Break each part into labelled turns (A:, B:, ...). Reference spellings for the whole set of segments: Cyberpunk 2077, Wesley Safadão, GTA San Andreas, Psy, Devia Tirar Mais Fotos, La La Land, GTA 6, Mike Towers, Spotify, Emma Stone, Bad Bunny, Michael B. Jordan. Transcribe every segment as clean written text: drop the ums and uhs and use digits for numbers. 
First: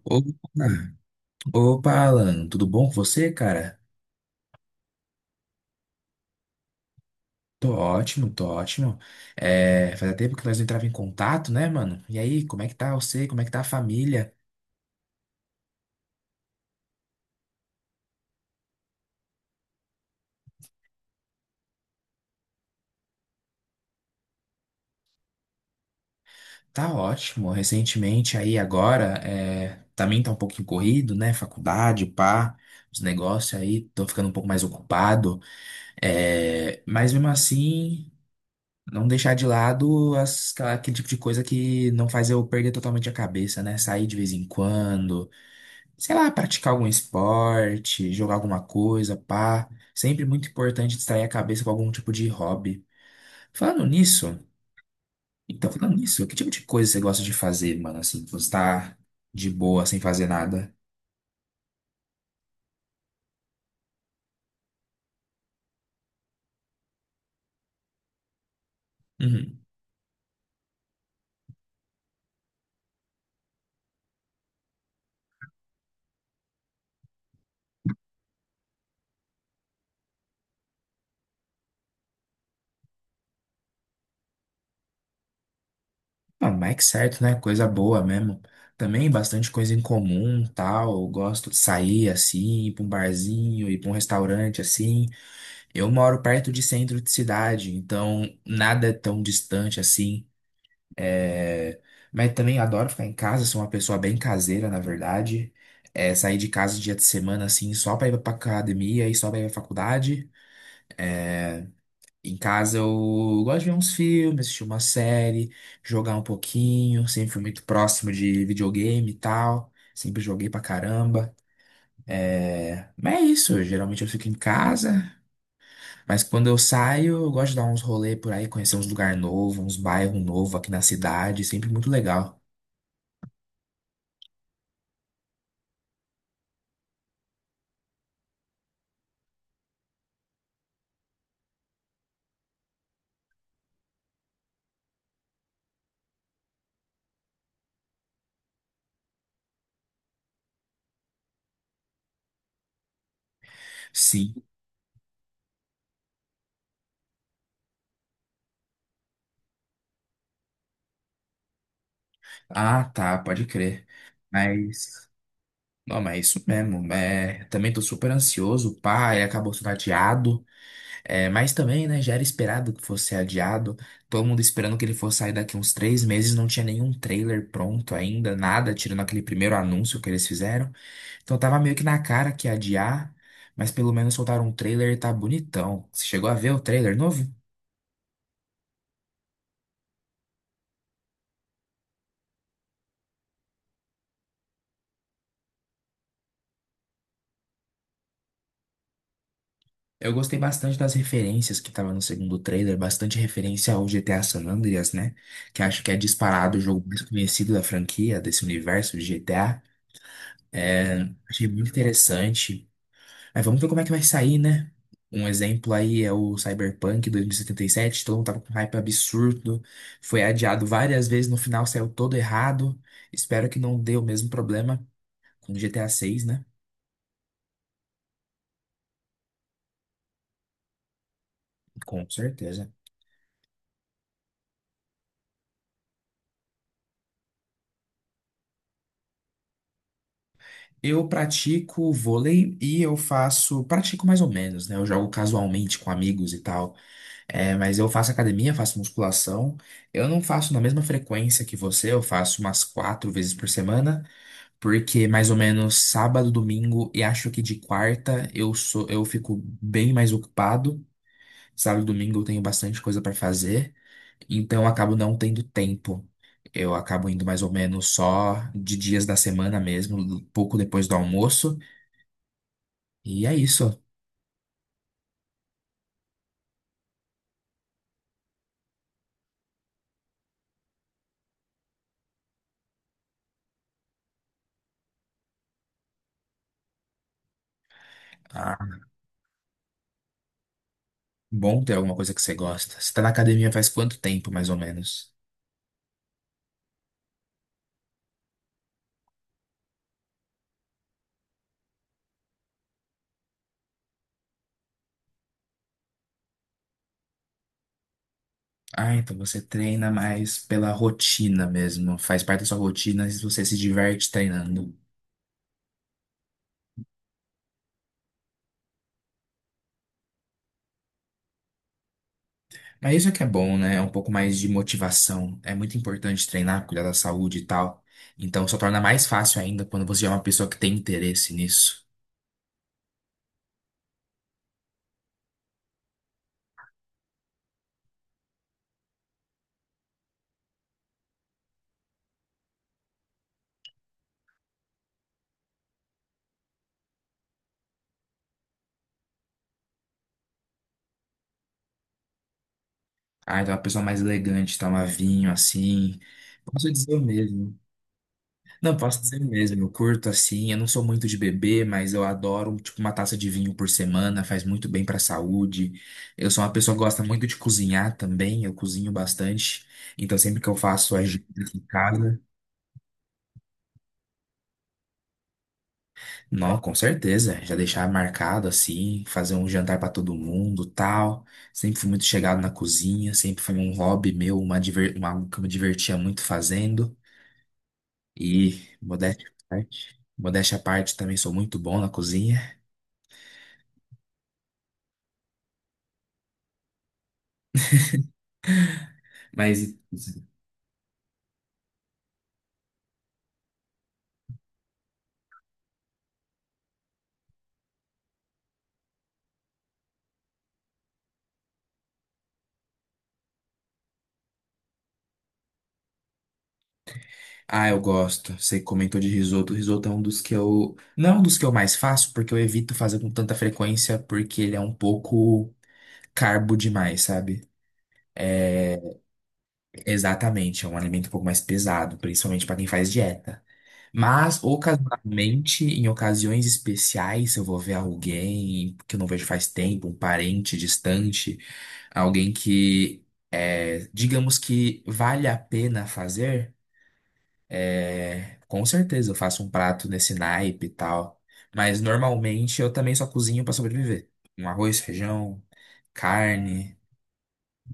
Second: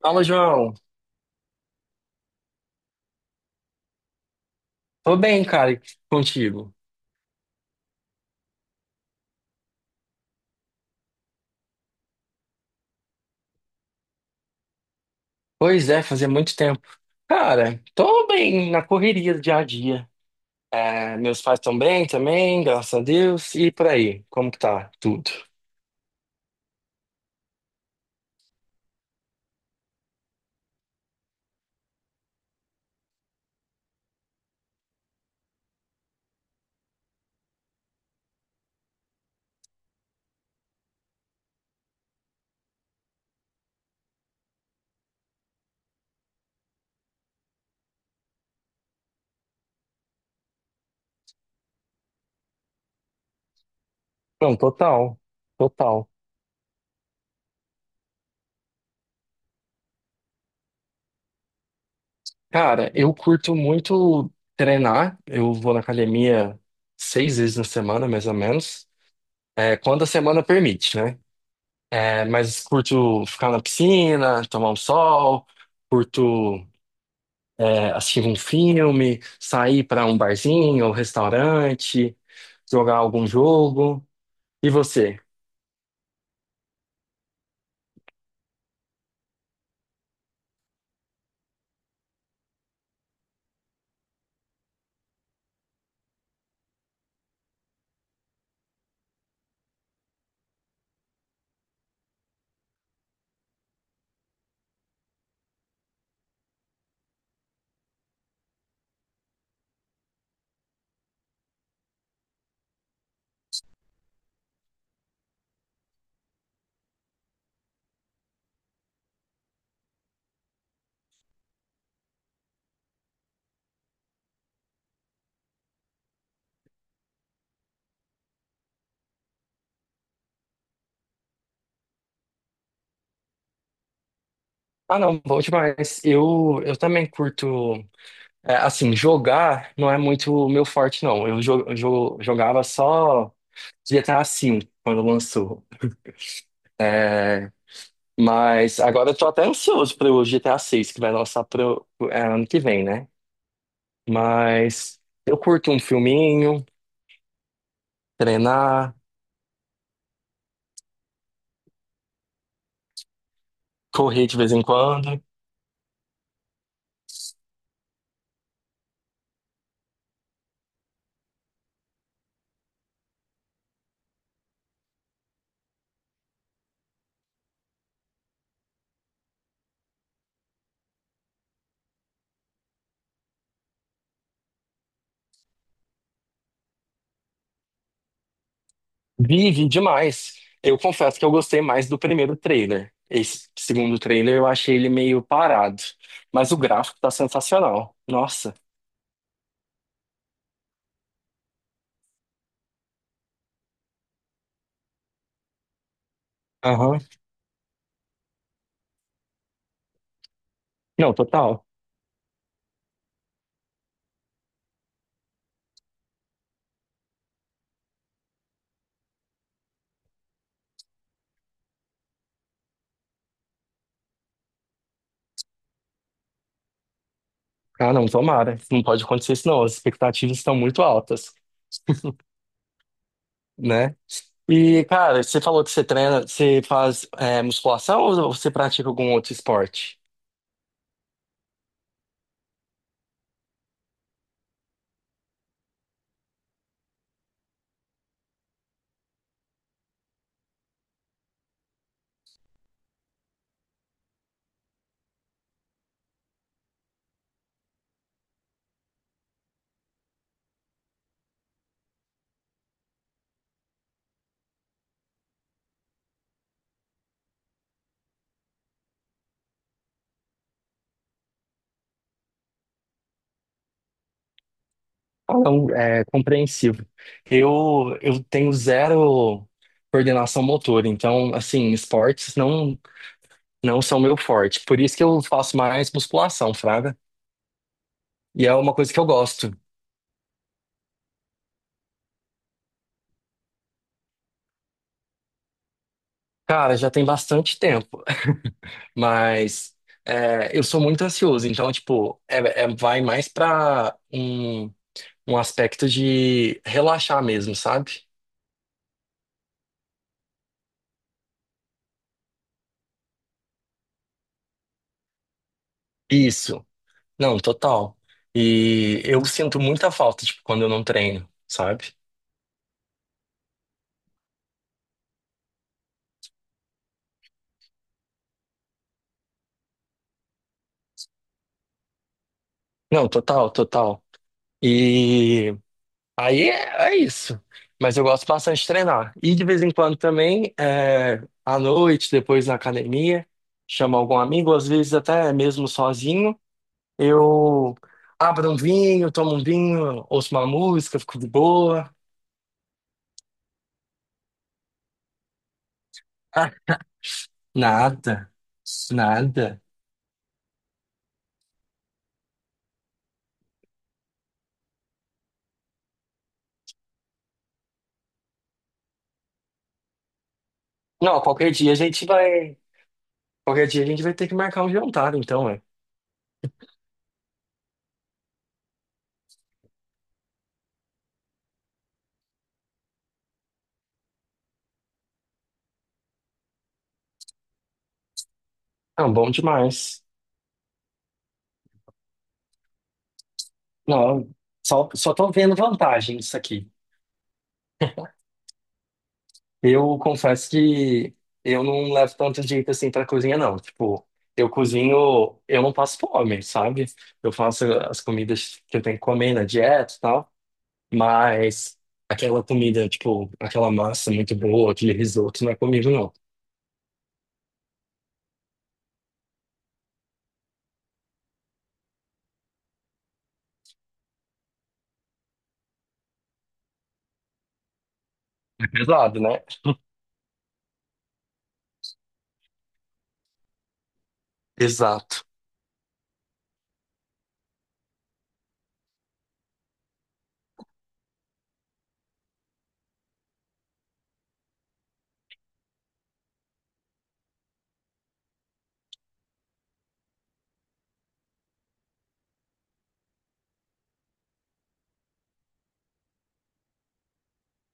A: Fala,
B: Opa,
A: João.
B: Alan, tudo bom com você, cara?
A: Tô bem, cara, e contigo.
B: Tô ótimo, tô ótimo. Fazia tempo que nós não entrava em contato, né, mano? E aí, como é que tá você? Como é que tá a família?
A: Pois é, fazia muito tempo. Cara, tô bem na correria do dia a dia. É, meus pais estão bem também, graças a Deus. E por aí, como que tá tudo?
B: Tá ótimo. Recentemente, aí agora, também tá um pouquinho corrido, né? Faculdade, pá, os negócios aí, tô ficando um pouco mais ocupado. É, mas mesmo assim, não deixar de lado aquele tipo de coisa que não faz eu perder totalmente a cabeça, né? Sair de vez em quando sei lá, praticar algum esporte, jogar alguma coisa, pá. Sempre muito importante distrair a cabeça com algum tipo de hobby. Falando nisso,
A: Não, total,
B: falando
A: total.
B: nisso, que tipo de coisa você gosta de fazer, mano? Assim, que você tá de boa, sem fazer nada?
A: Cara, eu curto muito treinar. Eu vou na academia seis vezes na semana, mais ou menos.
B: Uhum.
A: É, quando a semana permite, né? É, mas curto ficar na piscina, tomar um sol, curto. É, assistir um filme, sair para um barzinho ou restaurante, jogar algum jogo. E você?
B: Ah, mas é que certo, né? Coisa boa mesmo. Também bastante coisa em comum, tal. Eu gosto de sair assim, ir pra um barzinho, ir pra um restaurante assim. Eu moro perto de centro de cidade, então nada é tão distante assim. É, mas também adoro ficar em casa, sou uma pessoa bem caseira, na verdade. É, sair de casa dia de semana, assim, só pra ir pra academia e só pra ir pra faculdade. Em casa eu gosto de ver uns filmes, assistir uma série, jogar um pouquinho. Sempre fui muito próximo de videogame e tal. Sempre joguei pra caramba. Mas é isso, geralmente eu fico em casa, mas quando eu saio, eu gosto de dar uns rolê por aí, conhecer uns lugar novo, uns bairros novo aqui na cidade, sempre muito legal.
A: Ah, não, bom demais. Eu também curto. É, assim, jogar não é muito o meu forte, não. Eu jogava só GTA V quando lançou. É, mas agora eu tô até ansioso pro, GTA 6 que vai lançar pro ano que vem, né?
B: Sim.
A: Mas eu curto um filminho, treinar,
B: Ah, tá, pode crer.
A: correr de vez em
B: Mas.
A: quando.
B: Não, mas é isso mesmo. É, também tô super ansioso. O pai acabou sendo adiado. É, mas também, né, já era esperado que fosse adiado. Todo mundo esperando que ele fosse sair daqui uns três meses, não tinha nenhum trailer pronto ainda, nada, tirando aquele primeiro anúncio que eles fizeram. Então tava meio que na cara que ia adiar, mas pelo menos soltaram um trailer e tá bonitão. Você chegou a ver o trailer novo?
A: Vive demais. Eu confesso que eu gostei mais do primeiro trailer. Esse segundo trailer eu achei ele meio parado. Mas o gráfico tá sensacional. Nossa.
B: Eu gostei bastante das referências que tava no segundo trailer, bastante referência ao GTA San Andreas, né? Que acho que é disparado o jogo
A: Aham.
B: mais conhecido da franquia, desse universo de GTA. É,
A: Não,
B: achei
A: total.
B: muito interessante. Mas vamos ver como é que vai sair, né? Um exemplo aí é o Cyberpunk 2077, todo mundo tava com hype absurdo, foi adiado várias vezes, no final saiu todo errado. Espero que não dê o mesmo problema com o GTA 6, né?
A: Ah, não, tomara. Não pode acontecer isso, não. As expectativas estão muito altas,
B: Com certeza.
A: né? E, cara, você falou que você treina, você faz musculação ou você pratica algum outro esporte?
B: Eu pratico vôlei e eu faço, pratico mais ou menos, né? Eu jogo casualmente com amigos e tal. É, mas eu faço academia, faço musculação. Eu não faço na mesma frequência que você, eu faço umas quatro vezes por semana, porque mais ou menos sábado, domingo e acho que de quarta eu fico bem mais ocupado. Sábado e domingo eu tenho bastante coisa para fazer, então eu acabo não tendo tempo. Eu acabo indo mais ou menos só de dias da semana mesmo, pouco depois do almoço. E é isso.
A: Ah, não, é compreensivo. Eu tenho zero coordenação motora, então, assim, esportes não. Não são meu forte. Por isso que eu faço mais musculação, fraga. E é
B: Ah,
A: uma coisa que eu gosto.
B: bom ter alguma coisa que você gosta. Você tá na academia faz quanto tempo, mais ou menos?
A: Cara, já tem bastante tempo, mas eu sou muito ansioso, então, tipo, vai mais pra um aspecto de relaxar mesmo, sabe?
B: Ah, então você treina mais pela rotina mesmo. Faz parte da sua rotina e você se diverte treinando.
A: Isso. Não, total. E eu sinto muita falta, tipo, quando eu não treino, sabe?
B: Mas isso é que é bom, né? É um pouco mais de motivação. É muito importante treinar, cuidar da saúde e tal. Então só torna mais fácil ainda quando você é uma pessoa que tem interesse nisso.
A: Não, total, total. E aí é isso. Mas eu gosto bastante de treinar. E de vez em quando também, à noite, depois na academia, chamo algum amigo, às vezes até mesmo sozinho, eu abro um vinho, tomo um vinho, ouço uma música, fico de boa.
B: Ah, então é uma pessoa mais elegante, toma vinho assim.
A: Ah,
B: Posso dizer o mesmo.
A: nada,
B: Não, posso dizer mesmo,
A: nada.
B: eu curto assim, eu não sou muito de beber, mas eu adoro, tipo, uma taça de vinho por semana, faz muito bem pra saúde. Eu sou uma pessoa que gosta muito de cozinhar também, eu cozinho bastante. Então sempre que eu faço as
A: Não,
B: janta
A: qualquer
B: em
A: dia a gente
B: casa,
A: vai. Qualquer dia a gente vai ter que marcar um jantar, então, é.
B: não, com certeza, já deixar marcado assim, fazer um jantar pra todo mundo, tal. Sempre fui muito chegado na cozinha, sempre foi um hobby meu, algo que eu me divertia muito fazendo. E
A: Não,
B: modéstia
A: bom
B: à parte,
A: demais.
B: também sou muito bom na cozinha.
A: Não, só tô vendo vantagem isso aqui.
B: Mas
A: Eu confesso que eu não levo tanto jeito assim pra cozinha, não. Tipo, eu cozinho, eu não passo fome, sabe? Eu faço as comidas que eu tenho que comer na dieta e tal, mas aquela comida, tipo, aquela massa muito boa, aquele risoto, não é comigo, não.
B: ah, eu gosto. Você comentou de risoto. Risoto é um dos que eu. Não é um dos que eu mais faço, porque eu evito fazer com tanta frequência, porque ele é um pouco carbo demais, sabe?
A: É pesado, né?
B: Exatamente, é um alimento um pouco mais pesado, principalmente para quem faz dieta. Mas,
A: Exato.
B: ocasionalmente, em ocasiões especiais, se eu vou ver alguém que eu não vejo faz tempo, um parente distante, alguém que, é, digamos que vale a pena fazer. É, com certeza, eu faço um prato nesse naipe e tal. Mas normalmente eu também só cozinho pra sobreviver. Um arroz, feijão, carne,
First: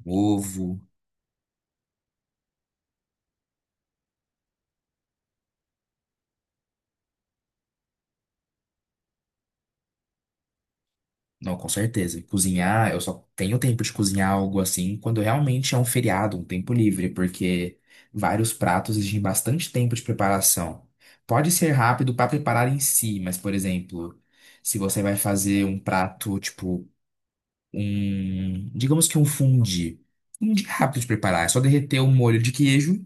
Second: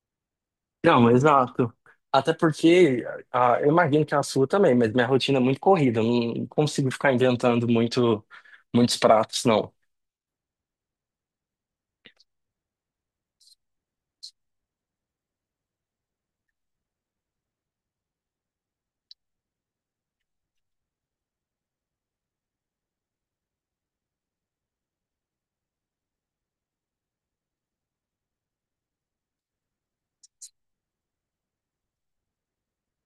B: ovo.
A: Não, exato. Até porque, ah, eu imagino que é a sua também, mas minha rotina é muito corrida, eu não consigo ficar inventando muito, muitos pratos, não.
B: Não, com certeza. Cozinhar, eu só tenho tempo de cozinhar algo assim quando realmente é um feriado, um tempo livre, porque vários pratos exigem bastante tempo de preparação. Pode ser rápido pra preparar em si, mas, por exemplo, se você vai fazer um prato tipo digamos que um fundi. Fundi é rápido de preparar, é só derreter um molho de queijo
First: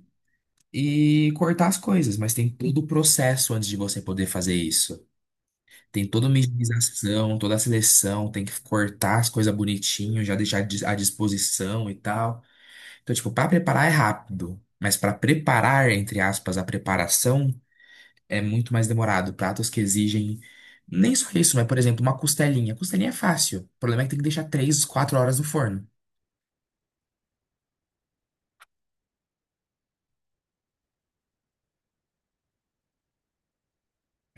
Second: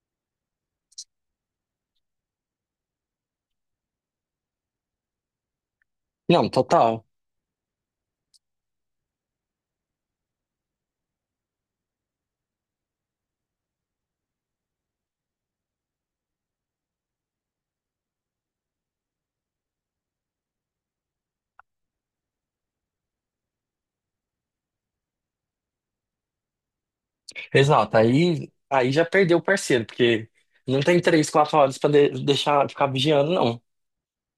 B: e cortar as coisas, mas tem todo o processo antes de você poder fazer isso. Tem toda a
A: Não, total.
B: minimização, toda a seleção, tem que cortar as coisas bonitinho, já deixar à disposição e tal. Então, tipo, para preparar é rápido, mas para preparar, entre aspas, a preparação é muito mais demorado. Pratos que exigem nem só isso, mas, por exemplo, uma costelinha. Costelinha é fácil. O problema é que tem que deixar 3, 4 horas no forno.
A: Exato, aí já perdeu o parceiro, porque não tem 3, 4 horas pra deixar ficar vigiando, não,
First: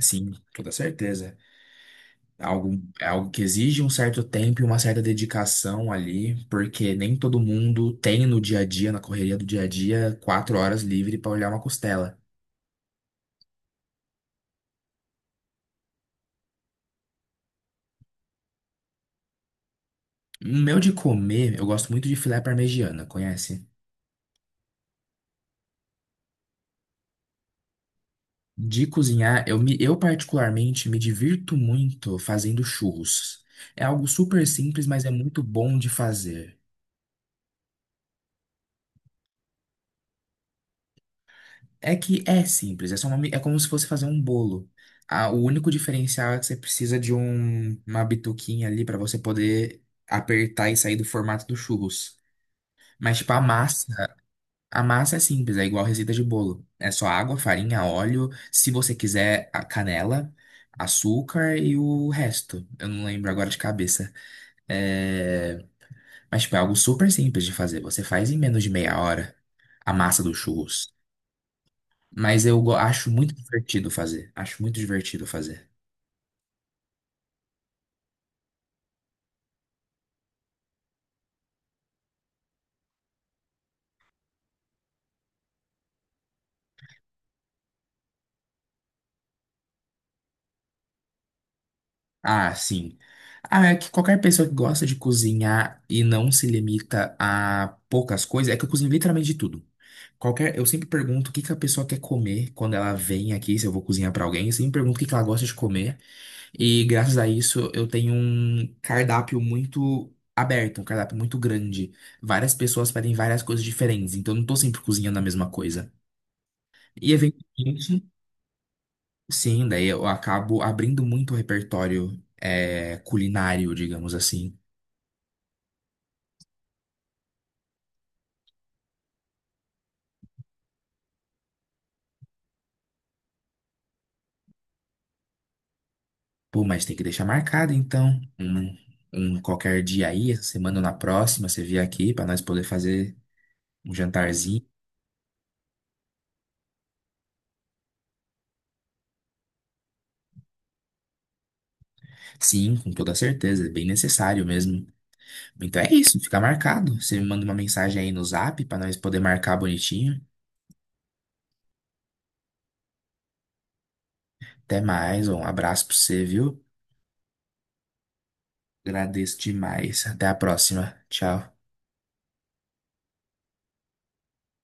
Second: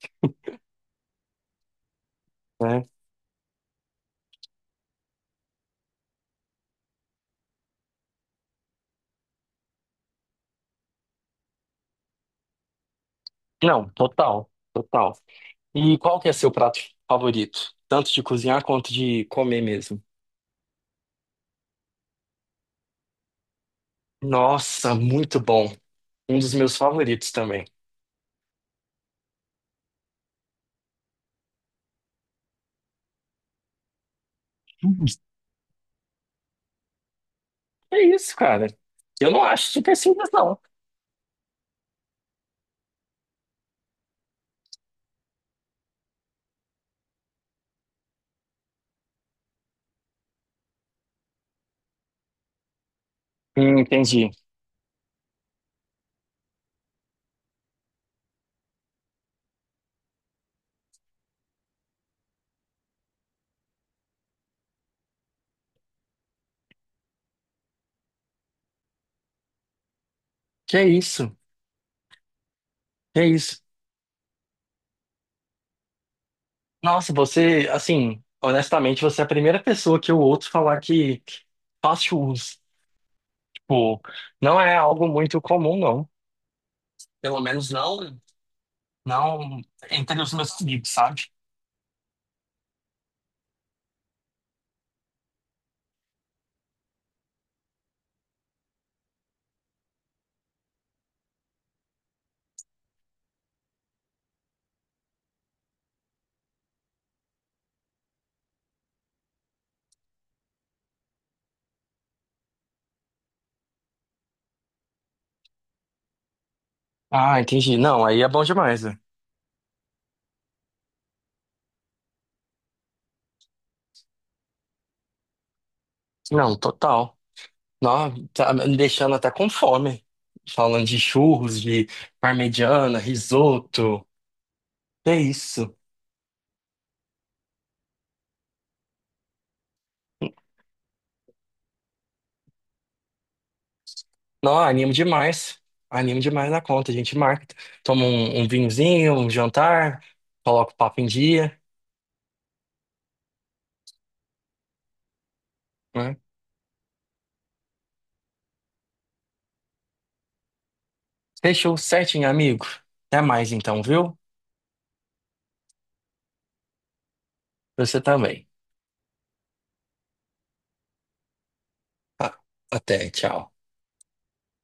B: Sim, toda certeza. É Algo,
A: né?
B: é algo que exige um certo tempo e uma certa dedicação ali, porque nem todo mundo tem no dia a dia, na correria do dia a dia, quatro horas livre para olhar uma costela.
A: Não, total, total. E qual que é seu prato favorito? Tanto de cozinhar quanto de comer mesmo.
B: O meu de comer, eu gosto muito de filé parmegiana, conhece?
A: Nossa, muito bom. Um dos meus favoritos também.
B: De cozinhar, eu particularmente me divirto muito fazendo churros. É algo super simples, mas
A: Hum.
B: é muito bom de fazer.
A: É isso, cara. Eu não acho super simples, não.
B: É que é simples, é só é como se fosse fazer um bolo. Ah, o único diferencial é que você precisa de uma bituquinha ali para você poder apertar e sair do formato do churros. Mas, tipo,
A: Entendi.
B: a massa é simples, é igual receita de bolo. É só água, farinha, óleo, se você quiser, a canela, açúcar e o resto. Eu não lembro agora de cabeça. É, mas, tipo, é algo super simples de fazer. Você faz em menos de meia hora a massa do
A: Que é
B: churros.
A: isso,
B: Acho
A: que é
B: muito
A: isso.
B: divertido fazer. Acho muito divertido fazer.
A: Nossa, você, assim, honestamente, você é a primeira pessoa que eu ouço falar que fast food. Tipo, não é algo muito comum, não. Pelo menos não, não entre os meus amigos, sabe?
B: Ah, sim. Ah, é que qualquer pessoa que gosta de cozinhar e não se limita a poucas coisas, é que eu cozinho literalmente de tudo. Qualquer, eu sempre pergunto o que que a pessoa quer comer quando ela vem aqui, se eu vou cozinhar pra alguém, eu sempre pergunto o que que ela gosta de comer. E graças a isso eu tenho um cardápio muito aberto, um cardápio muito grande. Várias pessoas pedem várias coisas diferentes, então eu não tô sempre cozinhando a mesma coisa. E
A: Ah, entendi. Não,
B: eventualmente
A: aí é bom demais, né?
B: sim, daí eu acabo abrindo muito o repertório é, culinário, digamos assim.
A: Não, total. Não, tá me deixando até com fome. Falando de churros, de parmegiana, risoto. É isso.
B: Pô, mas tem que deixar marcado então. Um qualquer dia aí, essa semana ou na próxima, você vier aqui para nós poder fazer um
A: Não,
B: jantarzinho.
A: animo demais. Animo demais na conta. A gente marca. Toma um vinhozinho, um jantar, coloca o papo em dia,
B: Sim, com toda certeza, é bem necessário mesmo. Então é
A: né?
B: isso, fica marcado. Você me manda uma mensagem aí no Zap para nós poder marcar bonitinho.
A: Fechou certinho, amigo. Até mais então, viu?
B: Até mais, um abraço para você, viu?
A: Você também.
B: Agradeço demais. Até a próxima. Tchau.
A: Ah, até, tchau.